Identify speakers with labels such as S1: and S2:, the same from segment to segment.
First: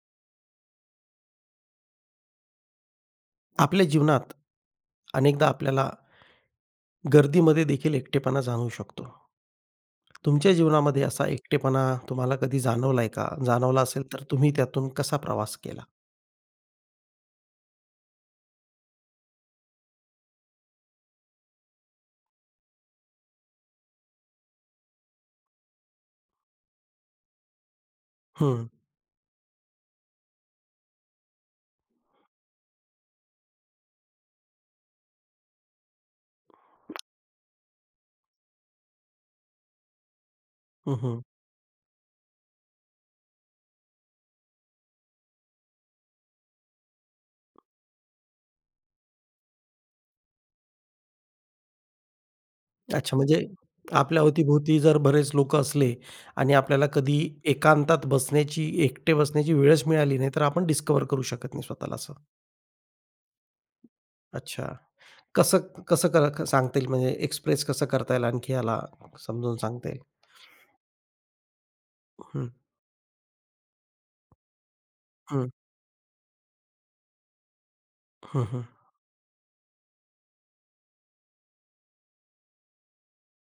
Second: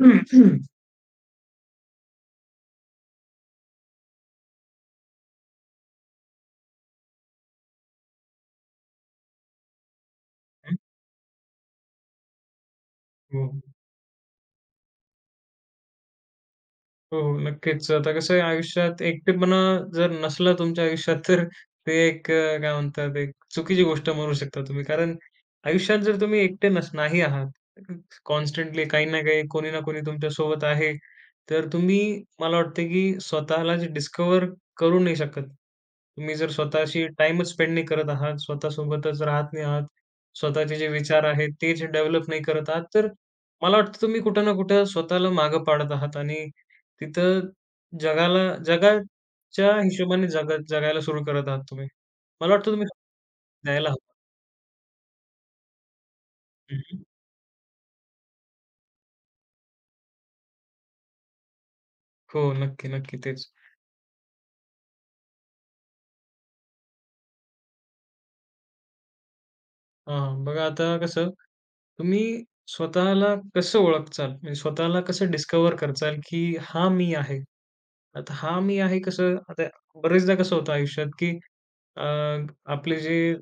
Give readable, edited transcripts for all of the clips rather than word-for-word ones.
S1: हं, हं.
S2: आपल्या जीवनात अनेकदा आपल्याला गर्दीमध्ये देखील एकटेपणा जाणवू शकतो. तुमच्या
S1: हं,
S2: जीवनामध्ये असा एकटेपणा तुम्हाला कधी जाणवलाय का?
S1: हो.
S2: जाणवला असेल तर तुम्ही त्यातून कसा प्रवास केला?
S1: हो, हो. नक्कीच. आता कसं आहे आयुष्यात एकटेपणा जर नसला तुमच्या आयुष्यात तर ते एक काय म्हणतात एक चुकीची गोष्ट म्हणू शकता तुम्ही. कारण आयुष्यात जर तुम्ही एकटे नाही आहात,
S2: हं,
S1: कॉन्स्टंटली काही ना काही, कोणी ना कोणी तुमच्या सोबत आहे, तर तुम्ही मला वाटतं की स्वतःलाच डिस्कव्हर करू नाही शकत. तुम्ही जर स्वतःशी टाईमच स्पेंड नाही करत आहात, स्वतःसोबतच राहत नाही आहात, स्वतःचे जे
S2: हं, हं.
S1: विचार आहेत तेच डेव्हलप नाही करत आहात, तर मला वाटतं तुम्ही कुठं ना कुठं स्वतःला मागे पाडत आहात आणि तिथं जगाला जगाच्या हिशोबाने जगायला सुरू करत आहात तुम्ही. मला वाटतं तुम्ही
S2: अच्छा म्हणजे
S1: द्यायला हवं.
S2: आपल्या अवतीभोवती जर बरेच लोकं असले आणि आपल्याला
S1: हं,
S2: कधी एकांतात बसण्याची, एकटे बसण्याची वेळच मिळाली नाही, तर आपण डिस्कव्हर करू शकत नाही स्वतःला असं.
S1: हो, नक्की, नक्की. तेच.
S2: अच्छा. कसं कसं कर क- सांगता येईल म्हणजे एक्सप्रेस कसं करता येईल आणखी याला समजून सांगता येईल?
S1: हां. बघा आता कसं, तुम्ही
S2: हं,
S1: स्वतःला कसं ओळखचाल? म्हणजे स्वतःला कसं
S2: हं,
S1: डिस्कव्हर करचाल, की हा मी आहे. आता
S2: हं,
S1: हा
S2: हं.
S1: मी आहे कसं, आता बरेचदा कसं होतं आयुष्यात, की अ, आपले जे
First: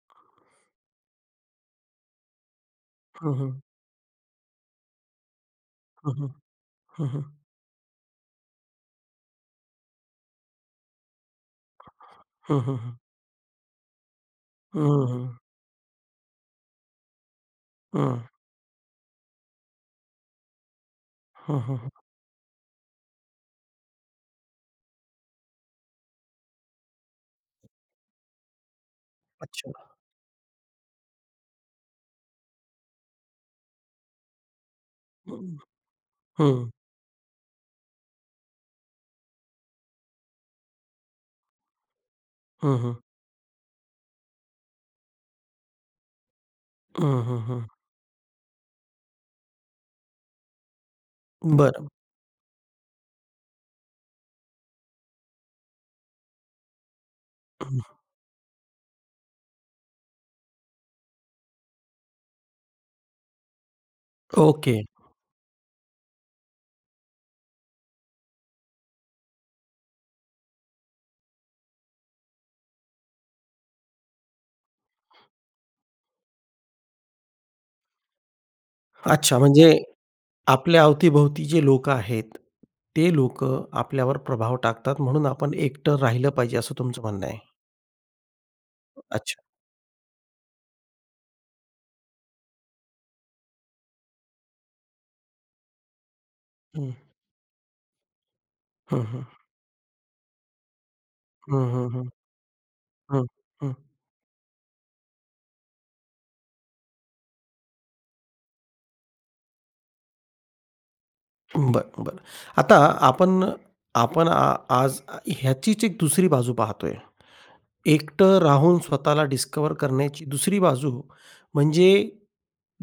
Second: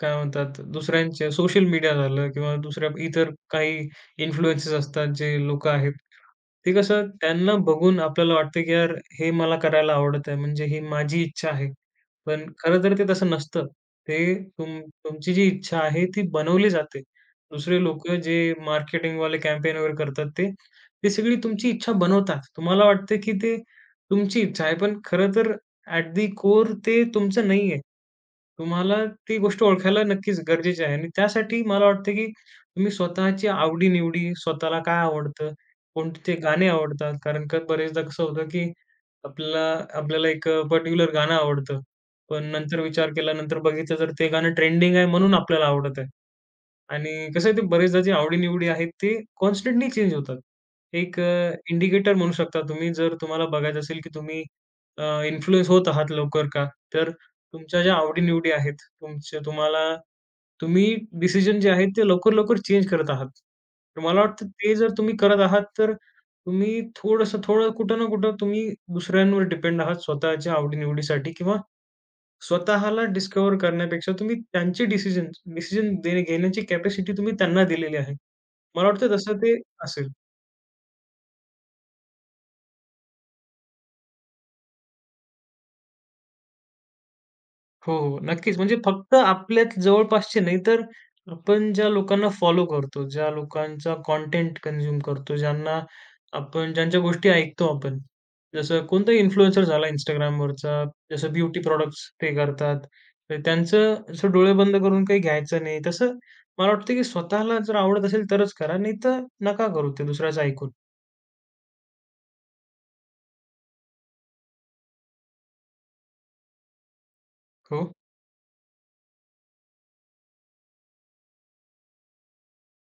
S1: काय म्हणतात दुसऱ्यांच्या सोशल मीडिया झालं किंवा दुसऱ्या इतर
S2: हं,
S1: काही इन्फ्लुएन्सेस असतात जे लोकं आहेत.
S2: हं, हं.
S1: ते
S2: हं,
S1: कसं
S2: हं.
S1: त्यांना बघून आपल्याला वाटतं, की यार हे मला करायला आवडत आहे म्हणजे ही माझी इच्छा आहे. पण
S2: हं, हं,
S1: खरं
S2: हं.
S1: तर ते तसं नसतं. ते
S2: हं, हं.
S1: तुमची जी इच्छा आहे ती बनवली जाते. दुसरे
S2: हं.
S1: लोकं जे मार्केटिंगवाले कॅम्पेन वगैरे करतात ते, ते सगळी
S2: हं,
S1: तुमची
S2: हं, हं.
S1: इच्छा बनवतात. तुम्हाला वाटतं, की ते तुमची इच्छा आहे पण खरं तर ॲट दी कोर ते तुमचं नाहीये. तुम्हाला ती गोष्ट
S2: अच्छा.
S1: ओळखायला नक्कीच गरजेची आहे आणि त्यासाठी मला वाटतं, की तुम्ही स्वतःची आवडी-निवडी, स्वतःला काय आवडतं,
S2: हं,
S1: कोणते ते गाणे
S2: हं.
S1: आवडतात. कारण का बरेचदा कसं होतं, की आपल्याला आपल्याला एक पर्टिक्युलर गाणं आवडतं. पण
S2: हं,
S1: नंतर
S2: हं.
S1: विचार केल्यानंतर बघितलं तर ते गाणं ट्रेंडिंग आहे म्हणून आपल्याला आवडत आहे. आणि
S2: हं, हं,
S1: कसं आहे ते
S2: हं.
S1: बरेचदा जे आवडी आहेत ते कॉन्स्टंटली चेंज होतात. एक
S2: बरं.
S1: इंडिकेटर म्हणू शकता तुम्ही जर तुम्हाला बघायचं असेल की तुम्ही अ, होत आहात लवकर का? तर तुमच्या ज्या
S2: हं.
S1: आवडी-निवडी आहेत, तुमच्या तुम्हाला तुम्ही डिसिजन जे आहेत ते लवकर-लवकर चेंज करत आहात. तर मला वाटतं ते
S2: ओके.
S1: जर तुम्ही करत आहात तर तुम्ही थोडंसं थोडं कुठं ना कुठं तुम्ही दुसऱ्यांवर डिपेंड आहात स्वतःच्या आवडी किंवा स्वतःला डिस्कव्हर करण्यापेक्षा तुम्ही त्यांचे डिसिजन डिसिजन घेण्याची कॅपॅसिटी तुम्ही त्यांना दिलेली आहे. मला वाटतं तसं
S2: अच्छा
S1: ते
S2: म्हणजे
S1: असेल.
S2: आपल्या अवतीभोवती जे लोकं आहेत, ते लोकं आपल्यावर प्रभाव टाकतात म्हणून आपण एकटं राहिलं पाहिजे असं तुमचं म्हणणं आहे.
S1: हो, हो. नक्कीच. म्हणजे फक्त
S2: अच्छा.
S1: आपल्याच जवळपासचे नाही, तर आपण ज्या लोकांना फॉलो करतो, ज्या लोकांचा कंटेंट कन्झ्युम करतो, ज्यांना आपण
S2: हं.
S1: ज्यांच्या गोष्टी ऐकतो आपण. जसं
S2: हं,
S1: कोणताही
S2: हं.
S1: इन्फ्लुएन्सर झाला Instagramवरचा, जसं
S2: हं,
S1: ब्युटी
S2: हं,
S1: प्रॉडक्ट्स
S2: हं.
S1: ते करतात.
S2: हं,
S1: तर
S2: हं.
S1: त्यांचं असं डोळे बंद करून काही घ्यायचं नाही. तसं मला वाटतं, की स्वतःला जर आवडत असेल तरच करा, नाहीतर नका करू ते दुसऱ्याचं ऐकून.
S2: बरं, बरं. आता आपण आपण आ आज ह्याचीच एक दुसरी बाजू पाहतोय.
S1: हो,
S2: एकटं राहून स्वतःला डिस्कव्हर करण्याची दुसरी बाजू म्हणजे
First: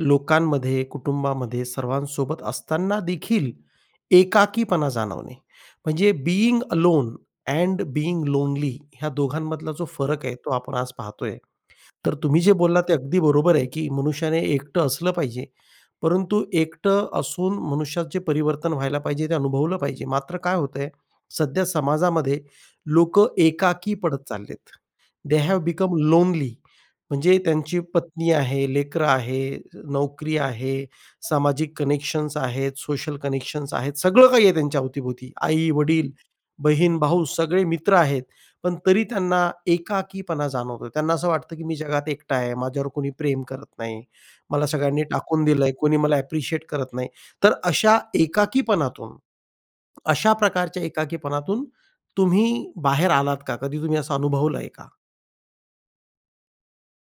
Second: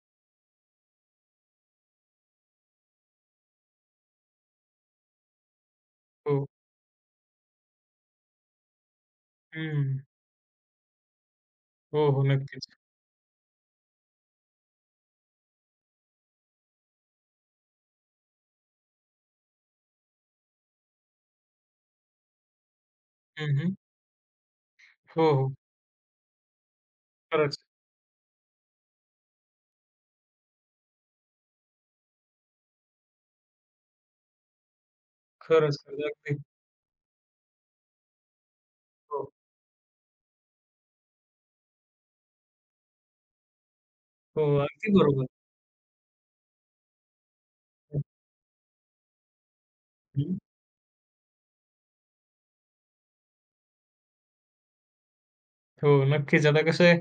S2: लोकांमध्ये, कुटुंबामध्ये सर्वांसोबत असताना देखील एकाकीपणा जाणवणे. म्हणजे
S1: हो.
S2: Being alone and being lonely ह्या दोघांमधला जो
S1: हं.
S2: फरक आहे तो आपण आज पाहतोय.
S1: हो,
S2: तर
S1: हो.
S2: तुम्ही जे
S1: नक्कीच.
S2: बोललात ते अगदी बरोबर आहे, की मनुष्याने एकटं असलं पाहिजे. परंतु एकटं असून मनुष्यात जे परिवर्तन व्हायला पाहिजे ते अनुभवलं पाहिजे. मात्र काय होतंय, सध्या समाजामध्ये लोकं
S1: हं, हं.
S2: एकाकी पडत चाललेत.
S1: हो,
S2: दे
S1: हो.
S2: Have become lonely. म्हणजे
S1: खरंच.
S2: त्यांची पत्नी आहे, लेकरं आहे, नोकरी आहे, सामाजिक कनेक्शन्स आहेत, सोशल कनेक्शन्स आहेत, सगळं काही आहे त्यांच्या अवतीभोवती.
S1: खरंच, खरंच.
S2: आई-वडील,
S1: अगदी.
S2: बहीण-भाऊ सगळे मित्र आहेत. पण तरी
S1: हो.
S2: त्यांना एकाकीपणा जाणवतो. त्यांना असं वाटतं, की मी जगात एकटा आहे. माझ्यावर कोणी प्रेम करत नाही.
S1: हो,
S2: मला
S1: अगदी
S2: सगळ्यांनी
S1: बरोबर.
S2: टाकून दिलंय. कोणी मला ॲप्रिशिएट करत नाही. तर अशा
S1: हं,
S2: एकाकीपणातून, अशा
S1: हं.
S2: प्रकारच्या एकाकीपणातून तुम्ही बाहेर आलात का? कधी तुम्ही असं अनुभवलंय का?
S1: हो, नक्कीच. आता कसं आहे,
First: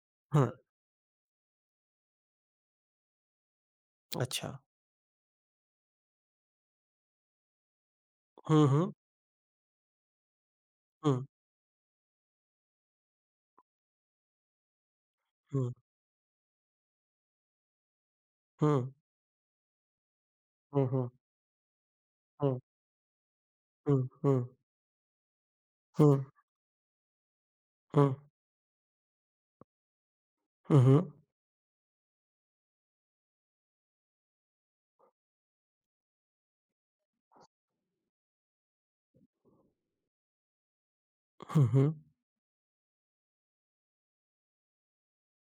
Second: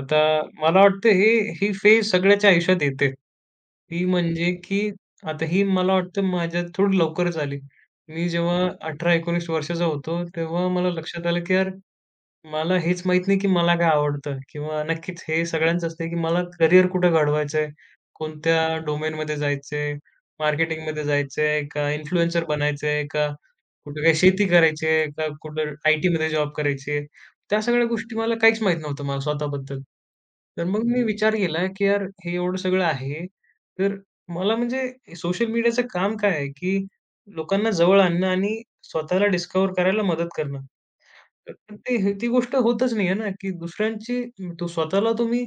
S1: आता
S2: हं.
S1: मला वाटतं ही फेज सगळ्याच्या आयुष्यात येते. ती म्हणजे
S2: अच्छा.
S1: की आता ही मला वाटतं माझ्यात थोडी लवकरच आली. मी जेव्हा
S2: हं, हं.
S1: 18 19 वर्षाचा होतो, तेव्हा मला
S2: हं,
S1: लक्षात आलं की यार मला हेच माहीत नाही की मला काय आवडतं किंवा नक्कीच हे
S2: हं,
S1: सगळ्यांचं असतं की मला करियर कुठं घडवायचं कोणत्या
S2: हं,
S1: डोमेनमध्ये जायचं आहे,
S2: हं,
S1: मार्केटिंगमध्ये
S2: हं,
S1: जायचं आहे का इन्फ्लुएन्सर
S2: हं,
S1: बनायचं का
S2: हं,
S1: कुठे काय
S2: हं, हं,
S1: शेती करायची आहे का कुठं
S2: हं,
S1: आय-टीमध्ये जॉब करायची आहे? त्या सगळ्या
S2: हं,
S1: गोष्टी मला काहीच माहीत नव्हतं मला स्वतःबद्दल. तर मग
S2: हं,
S1: मी विचार केला, की यार हे एवढं सगळं आहे, तर मला म्हणजे सोशल मीडियाचं काम काय आहे, की लोकांना जवळ आणणं आणि स्वतःला डिस्कव्हर करायला मदत करणं. तर
S2: हं,
S1: पण
S2: हं,
S1: ते हे ती गोष्ट होतच नाहीये ना, की दुसऱ्यांची तो स्वतःला तुम्ही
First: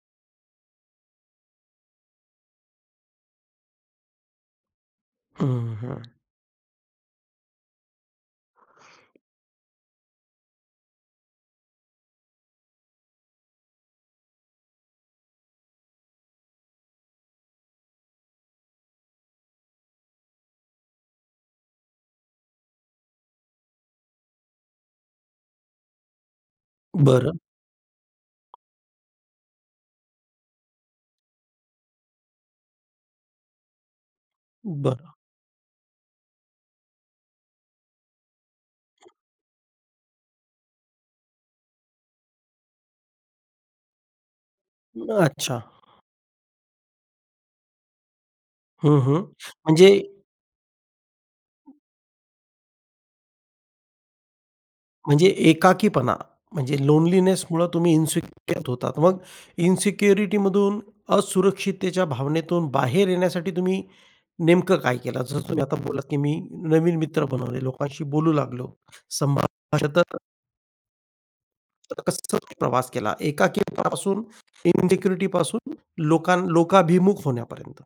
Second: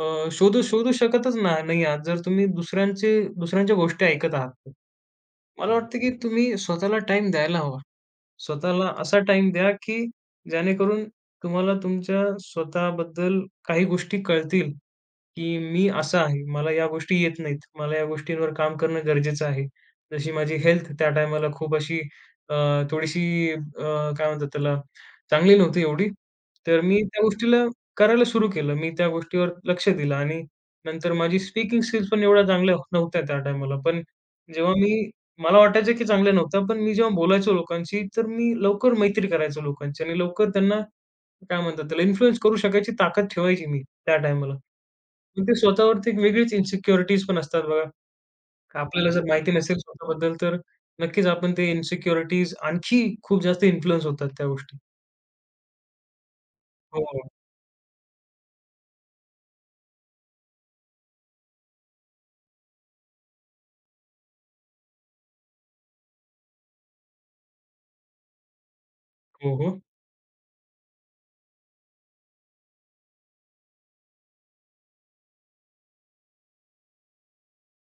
S1: शोधू शोधू शकतच ना नाही आहात, जर तुम्ही दुसऱ्यांच्या गोष्टी ऐकत आहात. तर.
S2: हं,
S1: मला वाटतं,
S2: हं.
S1: की तुम्ही स्वतःला टाईम द्यायला हवा. स्वतःला असा टाइम द्या, की जेणेकरून तुम्हाला तुमच्या स्वतःबद्दल काही गोष्टी कळतील की मी असा आहे, मला या गोष्टी येत नाहीत. मला या गोष्टींवर काम करणं गरजेचं आहे. जशी माझी हेल्थ त्या टायमाला खूप अशी अ, थोडीशी अ, काय म्हणतात त्याला, चांगली नव्हती एवढी. तर मी त्या
S2: बरं,
S1: गोष्टीला करायला सुरू केलं. मी त्या गोष्टीवर लक्ष दिलं आणि नंतर माझी स्पीकिंग स्किल्स पण एवढ्या चांगल्या नव्हत्या त्या टायमाला. पण जेव्हा मी
S2: बरं.
S1: मला वाटायचं की चांगल्या नव्हत्या, पण मी जेव्हा बोलायचो लोकांशी, तर मी लवकर मैत्री करायचो लोकांची आणि लवकर त्यांना काय म्हणतात त्याला, इन्फ्लुअन्स करू शकायची ताकद ठेवायची मी त्या टाईमाला. पण ते
S2: अच्छा.
S1: स्वतःवरती एक वेगळीच इन्सिक्युरिटीज पण असतात बघा. का
S2: हं,
S1: आपल्याला
S2: हं.
S1: जर माहिती नसेल
S2: म्हणजे
S1: स्वतःबद्दल तर नक्कीच आपण ते इन्सिक्युरिटीज आणखी खूप जास्त इन्फ्लुअन्स होतात त्या गोष्टी.
S2: म्हणजे एकाकीपणा म्हणजे
S1: हो,
S2: लोनलीनेसमुळं तुम्ही इन्सिक्युअर होतात. मग इन्सिक्युरिटीमधून असुरक्षिततेच्या भावनेतून बाहेर येण्यासाठी तुम्ही नेमकं काय केलं? जसं तुम्ही आता बोललात, की मी नवीन मित्र बनवले, लोकांशी बोलू लागलो,
S1: हो, हो.
S2: संभाषण तर तर कसं प्रवास केला एकाकीपणापासून, इन्सिक्युरिटीपासून लोकाभिमुख होण्यापर्यंत.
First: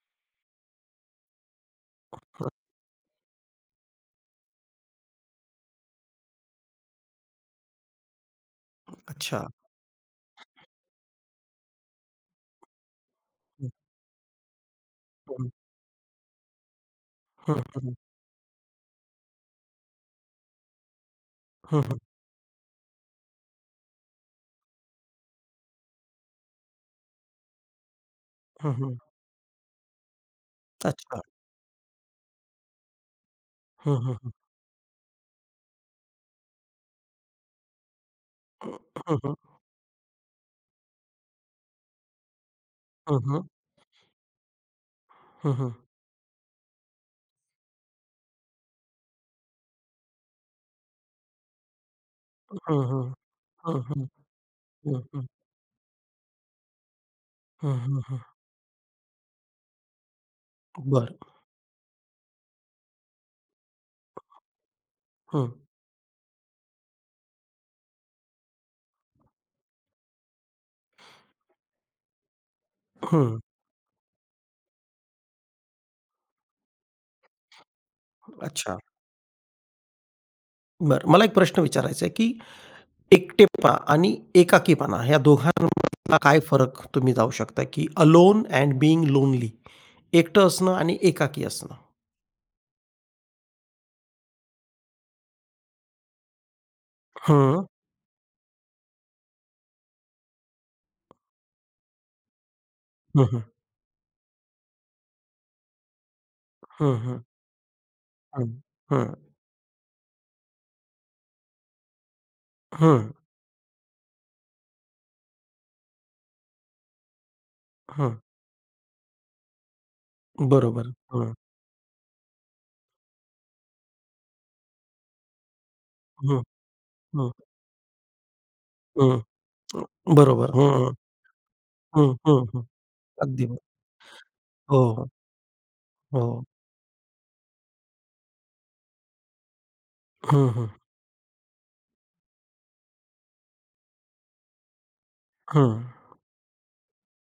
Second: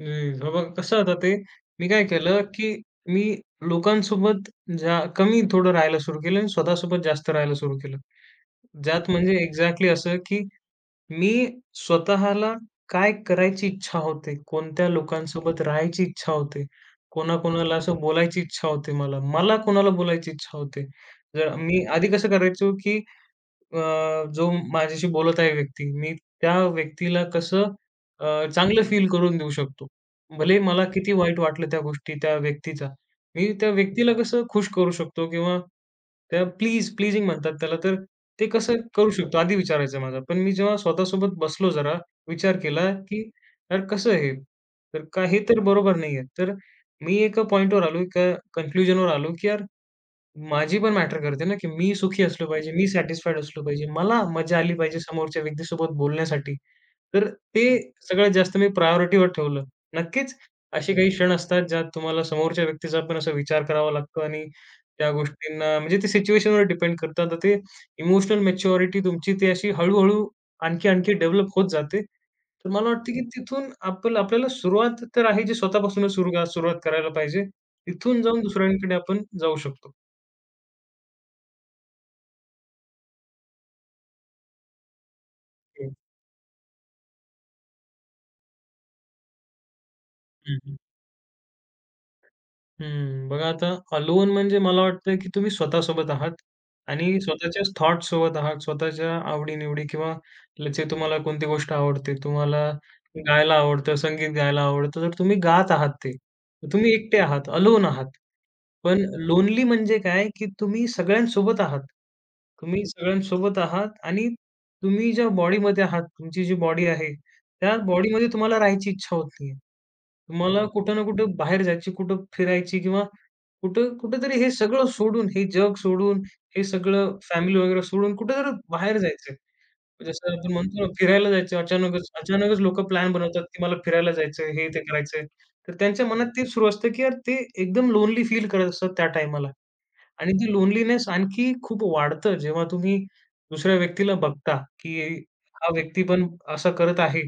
S1: हं. बघा कसं आता ते मी काय केलं,
S2: हं,
S1: की मी लोकांसोबत कमी थोडं राहायला सुरू केलं आणि स्वतःसोबत जास्त राहायला सुरू केलं. ज्यात म्हणजे
S2: अच्छा.
S1: एक्झॅक्टली असं, की मी स्वतःला काय करायची
S2: हं,
S1: इच्छा होते, कोणत्या लोकांसोबत राहायची इच्छा होते,
S2: हं,
S1: कोणाकोणाला
S2: हं,
S1: असं बोलायची इच्छा होते मला. मला कोणाला बोलायची इच्छा होते. जर
S2: हं,
S1: मी
S2: हं,
S1: आधी कसं करायचो, की अ, जो माझ्याशी बोलत आहे व्यक्ती, मी त्या व्यक्तीला कसं
S2: हं,
S1: चांगलं
S2: हं, हं.
S1: फील करून देऊ शकतो. भले मला किती
S2: अच्छा.
S1: वाईट वाटलं त्या गोष्टी त्या व्यक्तीचा, मी त्या
S2: हं,
S1: व्यक्तीला
S2: हं, हं.
S1: कसं खुश करू शकतो किंवा त्या प्लीजिंग म्हणतात त्याला, तर ते
S2: हं,
S1: कसं करू
S2: हं, हं,
S1: शकतो आधी विचारायचा माझा. पण मी जेव्हा स्वतःसोबत बसलो जरा, विचार केला,
S2: हं,
S1: की
S2: हं,
S1: यार कसं हे? तर का हे
S2: हं, हं,
S1: तर
S2: हं,
S1: बरोबर नाहीये. तर मी एका पॉइंटवर आलो, एका कन्क्लुजनवर आलो, की यार माझी पण मॅटर करते ना, की मी सुखी असलो पाहिजे,
S2: हं,
S1: मी
S2: हं,
S1: सॅटिस्फाईड असलो पाहिजे.
S2: हं,
S1: मला मजा आली पाहिजे
S2: हं,
S1: समोरच्या व्यक्तीसोबत बोलण्यासाठी. तर ते
S2: हं, हं, हं.
S1: सगळ्यात जास्त मी प्रायोरिटीवर ठेवलं. नक्कीच असे काही
S2: बरं.
S1: क्षण असतात ज्यात तुम्हाला समोरच्या व्यक्तीचा पण असा विचार करावा लागतो आणि त्या
S2: हं,
S1: गोष्टींना म्हणजे ते सिच्युएशनवर डिपेंड करतं. आता ते इमोशनल मॅच्युरिटी तुमची ती अशी हळू-हळू आणखी-आणखी डेव्हलप होत जाते. तर मला वाटतं की
S2: हं.
S1: तिथून आपण आपल्याला सुरुवात तर आहे जी स्वतःपासूनच सुरुवात करायला पाहिजे. तिथून जाऊन
S2: अच्छा.
S1: दुसऱ्यांकडे आपण जाऊ शकतो.
S2: बरं. मला एक प्रश्न विचारायचा आहे, की एकटेपणा आणि एकाकीपणा या
S1: हं,
S2: दोघांमधला काय फरक तुम्ही जाऊ शकता, की अलोन एंड बीइंग लोनली एकटं असणं आणि एकाकी असणं?
S1: हम्म. बघा आता अलोन म्हणजे मला वाटतं की तुम्ही स्वतःसोबत आहात आणि
S2: हं.
S1: स्वतःच्याच थॉट सोबत आहात. स्वतःच्या आवडी-निवडी किंवा जे तुम्हाला कोणती गोष्ट आवडते, तुम्हाला
S2: हं, हं.
S1: गायला आवडतं, संगीत गायला आवडतं, तर तुम्ही गात आहात ते. तुम्ही
S2: हं,
S1: एकटे
S2: हं.
S1: आहात, अलोन आहात.
S2: हं,
S1: पण
S2: हं.
S1: लोनली म्हणजे काय, की तुम्ही सगळ्यांसोबत आहात. तुम्ही
S2: हं,
S1: सगळ्यांसोबत आहात आणि तुम्ही ज्या बॉडीमध्ये आहात, तुमची जी बॉडी आहे त्या
S2: हं.
S1: बॉडीमध्ये तुम्हाला राहायची इच्छा होत नाहीये. तुम्हाला
S2: बरोबर.
S1: कुठं ना
S2: हं,
S1: कुठं बाहेर जायची, कुठं फिरायची किंवा कुठेतरी हे सगळं सोडून, हे जग सोडून,
S2: हं,
S1: हे सगळं
S2: हं,
S1: फॅमिली वगैरे सोडून कुठेतरी बाहेर
S2: हं.
S1: जायचंय. जसं
S2: बरोबर.
S1: आपण
S2: हं,
S1: म्हणतो ना,
S2: हं.
S1: फिरायला जायचं अचानकच
S2: हं, हं,
S1: अचानकच
S2: हं.
S1: लोकं प्लॅन बनवतात,
S2: अगदी बरोबर.
S1: की मला फिरायला जायचंय, हे ते
S2: हो,
S1: करायचंय. तर त्यांच्या मनात
S2: हो.
S1: तेच सुरू असतं, की यार ते एकदम लोनली फील करत असतात त्या टाईमाला. आणि
S2: हं,
S1: ती
S2: हं.
S1: लोनलीनेस आणखी खूप वाढतं जेव्हा तुम्ही दुसऱ्या व्यक्तीला बघता, की हा
S2: हं.
S1: व्यक्ती पण असं करत आहे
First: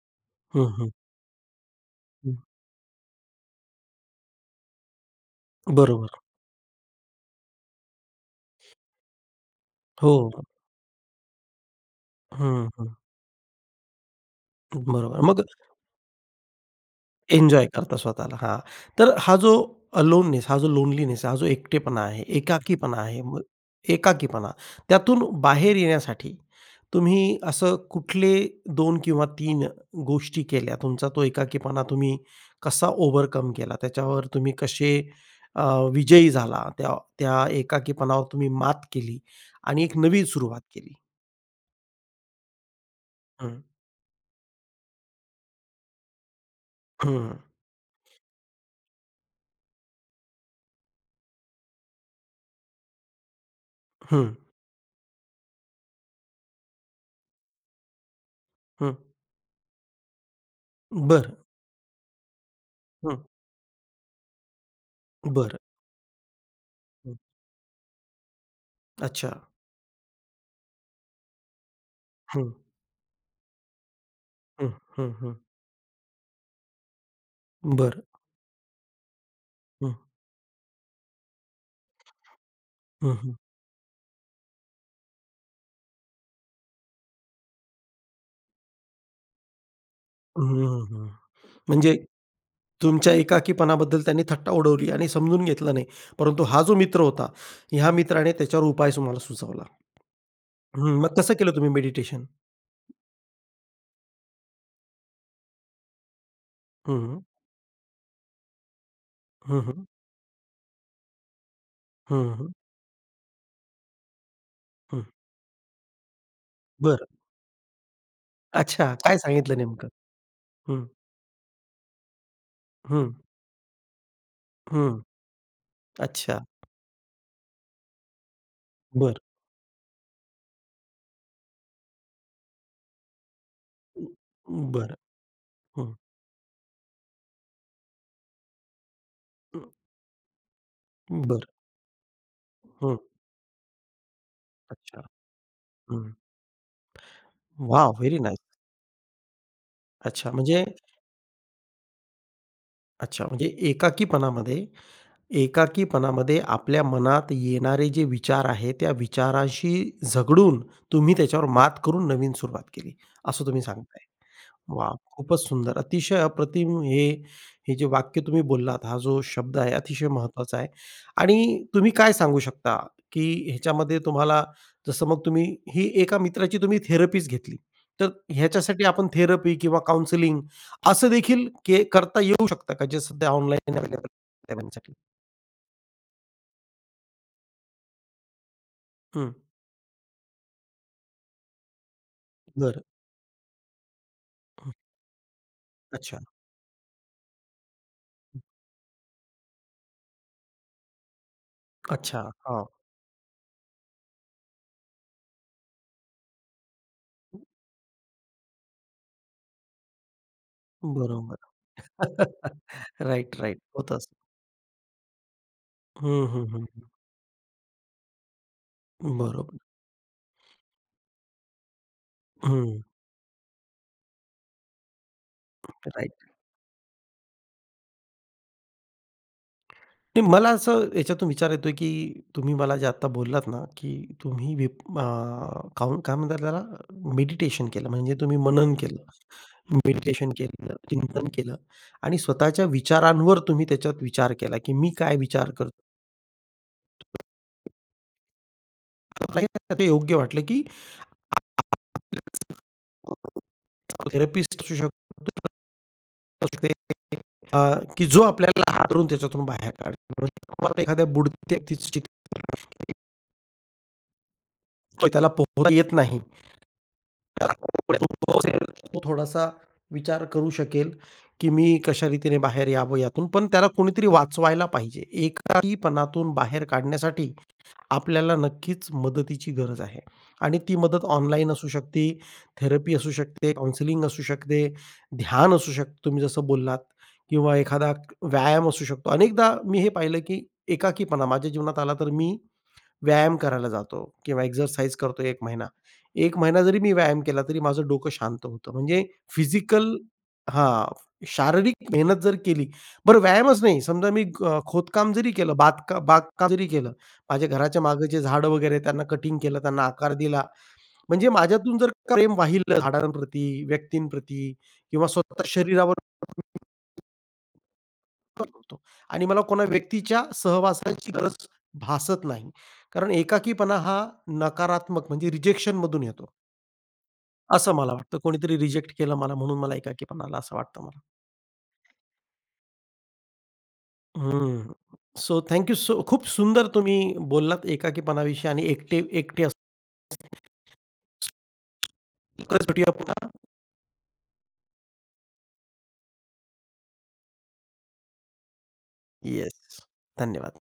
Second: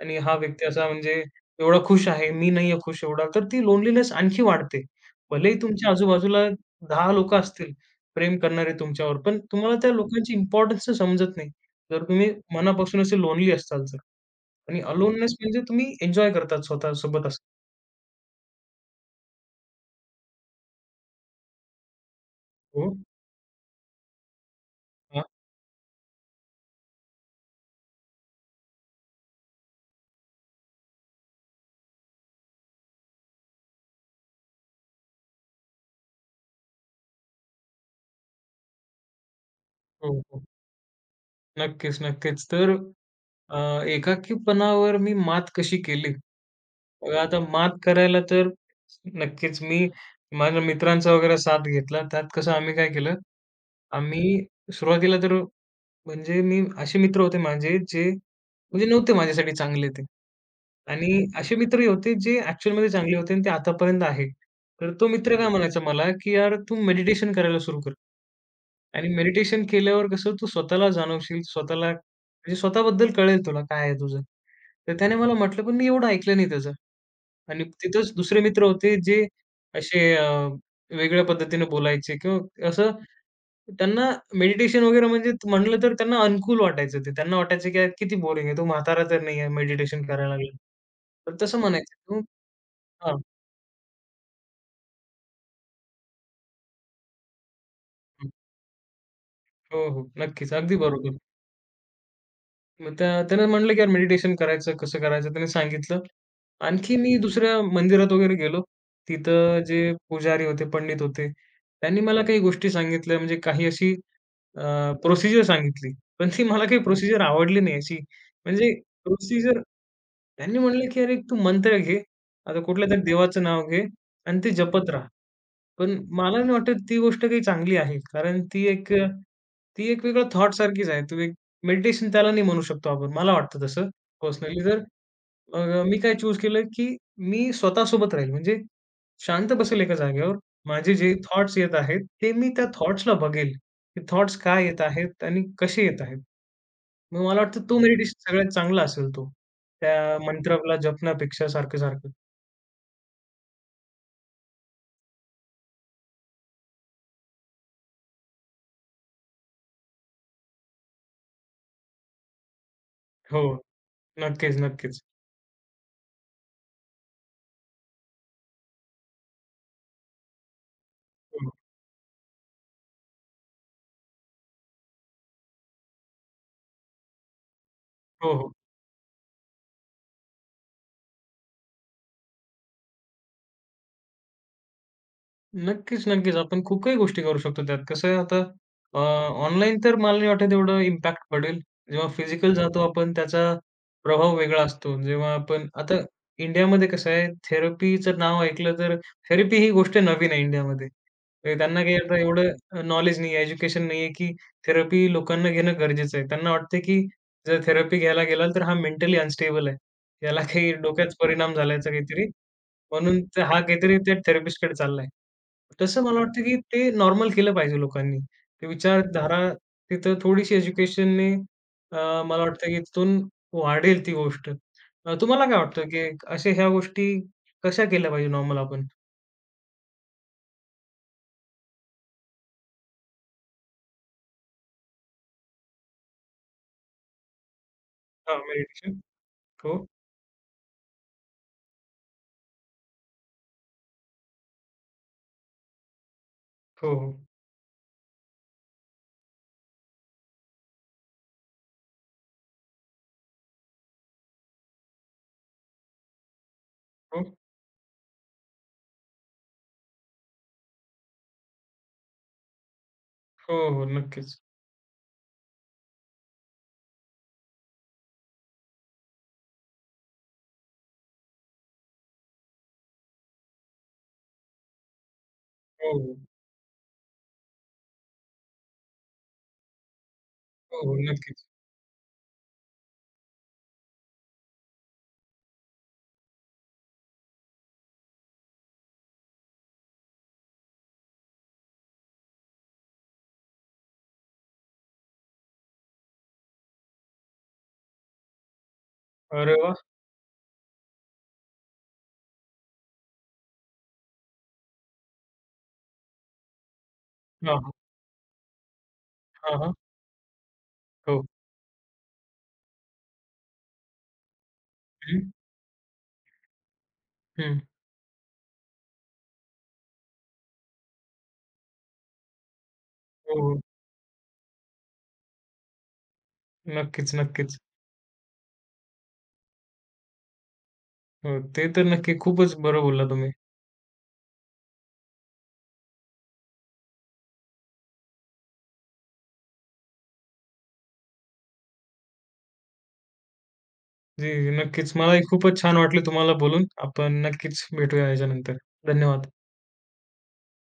S1: आणि हा व्यक्ती
S2: हं,
S1: असा
S2: हं.
S1: म्हणजे एवढा खुश आहे,
S2: हं.
S1: मी नाहीये खुश एवढा. तर ती लोनलीनेस आणखी वाढते. भलेही तुमच्या
S2: बरोबर.
S1: आजूबाजूला 10 लोकं असतील प्रेम करणारे तुमच्यावर, पण तुम्हाला त्या लोकांची
S2: हो.
S1: इम्पोर्टन्स समजत नाही. जर तुम्ही
S2: हं, हं.
S1: मनापासून असे लोनली असाल तर आणि
S2: बरोबर.
S1: अलोननेस
S2: मग
S1: म्हणजे तुम्ही एन्जॉय करतात स्वतःसोबत असं
S2: एन्जॉय करता स्वतःला. हां. तर हा जो अलोननेस, हा जो लोनलीनेस, हा जो एकटेपणा आहे,
S1: हो.
S2: एकाकीपणा आहे, मग एकाकीपणा त्यातून
S1: हां.
S2: बाहेर येण्यासाठी तुम्ही असं कुठले 2 किंवा 3 गोष्टी केल्या? तुमचा तो एकाकीपणा तुम्ही कसा ओव्हरकम केला? त्याच्यावर तुम्ही कसे अ, विजयी झाला? त्या त्या एकाकीपणावर तुम्ही मात केली आणि एक
S1: हो,
S2: नवी
S1: हो.
S2: सुरुवात केली?
S1: नक्कीच, नक्कीच. तर अ,
S2: हं,
S1: एकाकीपणावर मी मात कशी केली? बघा
S2: हं,
S1: आता मात करायला तर नक्कीच मी माझ्या मित्रांचा वगैरे साथ घेतला. त्यात कसं आम्ही काय केलं,
S2: हं,
S1: आम्ही सुरुवातीला तर म्हणजे मी असे मित्र होते माझे जे म्हणजे
S2: हं.
S1: नव्हते माझ्यासाठी चांगले ते आणि
S2: बरं.
S1: असे मित्रही होते जे ॲक्चुअलमध्ये चांगले
S2: हं.
S1: होते आणि ते आतापर्यंत आहे. तर तो मित्र काय
S2: बरं.
S1: म्हणायचा मला, की "यार, तू
S2: हं.
S1: मेडिटेशन करायला सुरू कर." आणि
S2: अच्छा.
S1: मेडिटेशन केल्यावर कसं तू स्वतःला जाणवशील, स्वतःला
S2: हं.
S1: म्हणजे स्वतःबद्दल कळेल तुला काय आहे तुझं.
S2: हं,
S1: तर
S2: हं,
S1: त्याने मला
S2: हं.
S1: म्हटलं, पण मी एवढं ऐकलं नाही त्याचं. आणि
S2: बरं.
S1: तिथंच दुसरे मित्र होते जे
S2: हं,
S1: असे वेगळ्या पद्धतीने बोलायचे किंवा असं
S2: हं, हं.
S1: त्यांना मेडिटेशन वगैरे म्हणजे म्हटलं तर त्यांना अनुकूल वाटायचं ते. त्यांना वाटायचं की यार किती बोरिंग आहे. तो म्हातारा तर नाही आहे मेडिटेशन करायला लागला.
S2: हं, हं.
S1: तर तसं
S2: म्हणजे
S1: म्हणायचे.
S2: तुमच्या
S1: हां,
S2: एकाकीपणाबद्दल त्यांनी थट्टा उडवली आणि समजून घेतलं नाही. परंतु हा जो मित्र होता, ह्या मित्राने त्याच्यावर उपाय तुम्हाला सुचवला.
S1: हो, हो. नक्कीच. अगदी
S2: हं, मग
S1: बरोबर.
S2: कसं केलं तुम्ही मेडिटेशन?
S1: मग त्यानं म्हटलं की यार मेडिटेशन करायचं, कसं करायचं त्याने सांगितलं. आणखी
S2: हं,
S1: मी
S2: हं.
S1: दुसऱ्या मंदिरात वगैरे गेलो. तिथं
S2: हं,
S1: जे
S2: हं.
S1: पुजारी होते, पंडित होते, त्यांनी मला
S2: हं,
S1: काही
S2: हं.
S1: गोष्टी सांगितल्या म्हणजे काही अशी अ, प्रोसिजर सांगितली. पण ती मला काही
S2: बरं.
S1: प्रोसिजर आवडली नाही अशी. म्हणजे
S2: अच्छा. काय सांगितलं
S1: प्रोसिजर
S2: नेमकं?
S1: त्यांनी
S2: हं,
S1: म्हटलं की "अरे, तू मंत्र घे, आता कुठल्यातरी
S2: हं,
S1: देवाचं नाव घे आणि ते जपत
S2: हं.
S1: राहा." पण मला
S2: अच्छा.
S1: नाही वाटत ती गोष्ट काही चांगली आहे. कारण ती एक
S2: बरं.
S1: ती एक वेगळा थॉट सारखीच आहे. तो एक मेडिटेशन त्याला नाही म्हणू शकतो आपण. मला वाटतं तसं पर्सनली तर
S2: बरं. हं.
S1: मी काय चूज केलं, की मी स्वतःसोबत राहील. म्हणजे शांत
S2: हं.
S1: बसेल एका जागेवर. माझे जे
S2: बरं.
S1: थॉट्स येत आहेत, ते मी त्या
S2: हं.
S1: थॉट्सला बघेल, की थॉट्स काय येत
S2: अच्छा.
S1: आहेत आणि कसे येत
S2: हं.
S1: आहेत. मग मला वाटतं तो
S2: वॉव!
S1: मेडिटेशन
S2: व्हेरी
S1: सगळ्यात
S2: नाईस.
S1: चांगला असेल तो. त्या
S2: अच्छा म्हणजे
S1: मंत्राला जपण्यापेक्षा सारखं-सारखं.
S2: अच्छा म्हणजे एकाकीपणामध्ये एकाकीपणामध्ये आपल्या मनात येणारे जे विचार आहेत, त्या विचाराशी झगडून तुम्ही त्याच्यावर मात करून नवीन सुरुवात केली,
S1: हो.
S2: असं तुम्ही सांगताय.
S1: नक्कीच,
S2: वाह!
S1: नक्कीच.
S2: खूपच सुंदर. अतिशय अप्रतिम हे, हे जे वाक्य तुम्ही बोललात, हा जो शब्द आहे अतिशय महत्त्वाचा आहे
S1: हो,
S2: आणि तुम्ही काय सांगू शकता, की ह्याच्यामध्ये तुम्हाला जसं मग तुम्ही ही एका मित्राची तुम्ही थेरपीच घेतली. तर
S1: हो, हो.
S2: ह्याच्यासाठी आपण थेरपी किंवा काउंसलिंग असं देखील के करता येऊ शकतं का, जे सध्या ऑनलाईन अवेलेबल आहे सगळ्यांसाठी?
S1: नक्कीच, नक्कीच. आपण खूप काही गोष्टी करू शकतो त्यात. कसं आहे आता
S2: हं.
S1: ऑनलाईन तर मला नाही वाटत एवढं इम्पॅक्ट पडेल. जेव्हा फिजिकल जातो
S2: बरं.
S1: आपण त्याचा प्रभाव वेगळा
S2: हं.
S1: असतो. जेव्हा आपण आता
S2: अच्छा,
S1: इंडियामध्ये कसं आहे थेरपीचं नाव ऐकलं तर थेरपी ही गोष्ट नवीन आहे इंडियामध्ये. तर त्यांना काही आता
S2: अच्छा. हां.
S1: एवढं नॉलेज नाही एज्युकेशन नाही आहे, की थेरपी लोकांना घेणं गरजेचं आहे. त्यांना वाटतं की जर थेरपी घ्यायला गेलाल तर हा मेंटली अनस्टेबल आहे. याला काही डोक्यात
S2: बरोबर.
S1: परिणाम झाल्याचा काहीतरी म्हणून
S2: राइट,
S1: तर
S2: राइट.
S1: हा
S2: होत
S1: काहीतरी त्या
S2: असतं.
S1: थेरपिस्टकडे चाललाय. तसं मला
S2: हं,
S1: वाटतं,
S2: हं,
S1: की
S2: हं, हं.
S1: ते नॉर्मल केलं पाहिजे लोकांनी. ते विचारधारा
S2: बरोबर.
S1: तिथं थोडीशी एज्युकेशनने मला वाटतं, की
S2: हं.
S1: तिथून वाढेल ती गोष्ट. तुम्हाला काय वाटतं, की
S2: राइट.
S1: अशा ह्या गोष्टी कशा केल्या पाहिजे नॉर्मल आपण?
S2: ते मला असं याच्यातून विचार येतोय, की तुम्ही मला जे आत्ता बोललात ना, की तुम्ही विप अ, काउन काय म्हणतात त्याला? मेडिटेशन केलं. म्हणजे
S1: हां,
S2: तुम्ही मनन केलं.
S1: मेडिटेशन. हो,
S2: मेडिटेशन केलं, चिंतन केलं आणि स्वतःच्या विचारांवर तुम्ही त्याच्यात विचार केला, की मी काय विचार करतो.
S1: हो, हो.
S2: मला हे योग्य वाटलं, की थेरपिस्ट असू शकतो
S1: हो,
S2: अ, की जो आपल्याला हादरून त्याच्यातून बाहेर काढेल. म्हणजे तुम्हाला एखाद्या बुडत्या व्यक्तीचं चित्र
S1: हो, हो. नक्कीच.
S2: त्याला पोहता येत नाही. तर तो थोडासा विचार करू शकेल, की मी कशा रीतीने बाहेर यावं यातून. पण त्याला कोणीतरी वाचवायला पाहिजे.
S1: हो, हो.
S2: एकाकीपणातून बाहेर काढण्यासाठी आपल्याला नक्कीच मदतीची गरज आहे आणि ती
S1: हो, हो.
S2: मदत
S1: नक्कीच.
S2: ऑनलाईन असू शकते, थेरपी असू शकते, काउंसलिंग असू शकते, ध्यान असू शकतं तुम्ही जसं बोललात किंवा एखादा व्यायाम असू शकतो. अनेकदा मी हे पाहिलं, की एकाकीपणा माझ्या जीवनात आला तर मी व्यायाम करायला जातो किंवा एक्सरसाइज करतो एक महिना. एक महिना जरी मी व्यायाम केला तरी माझं डोकं शांत होतं. म्हणजे
S1: अरे वाह!
S2: फिजिकल हां, शारीरिक मेहनत जर केली. बरं व्यायामच नाही समजा मी खोदकाम जरी केलं, बागकाम जरी केलं, माझ्या
S1: हां, हां.
S2: घराच्या मागे जे झाडं वगैरे आहेत त्यांना कटिंग
S1: हां,
S2: केलं,
S1: हां.
S2: त्यांना आकार दिला.
S1: हो.
S2: म्हणजे माझ्यातून जर का प्रेम वाहिलं झाडांप्रती, व्यक्तींप्रती किंवा
S1: हं,
S2: स्वतः शरीरावर
S1: हं.
S2: करतो आणि मला कोणा व्यक्तीच्या सहवासाची गरज भासत नाही. कारण
S1: हो, हो.
S2: एकाकीपणा हा नकारात्मक म्हणजे रिजेक्शनमधून येतो,
S1: नक्कीच, नक्कीच.
S2: असं मला वाटतं. कोणीतरी रिजेक्ट केलं मला म्हणून मला एकाकीपणा आला असं वाटतं मला.
S1: हो, ते तर नक्की खूपच बरं बोलला तुम्ही.
S2: हं. सो थँक यू खूप सुंदर तुम्ही बोललात एकाकीपणाविषयी आणि एकटे एकटे असणे. लवकरच भेटूया पुन्हा.
S1: जी, नक्कीच. मलाही खूपच छान वाटलं तुम्हाला बोलून. आपण नक्कीच भेटूया याच्यानंतर. धन्यवाद.
S2: येस. धन्यवाद.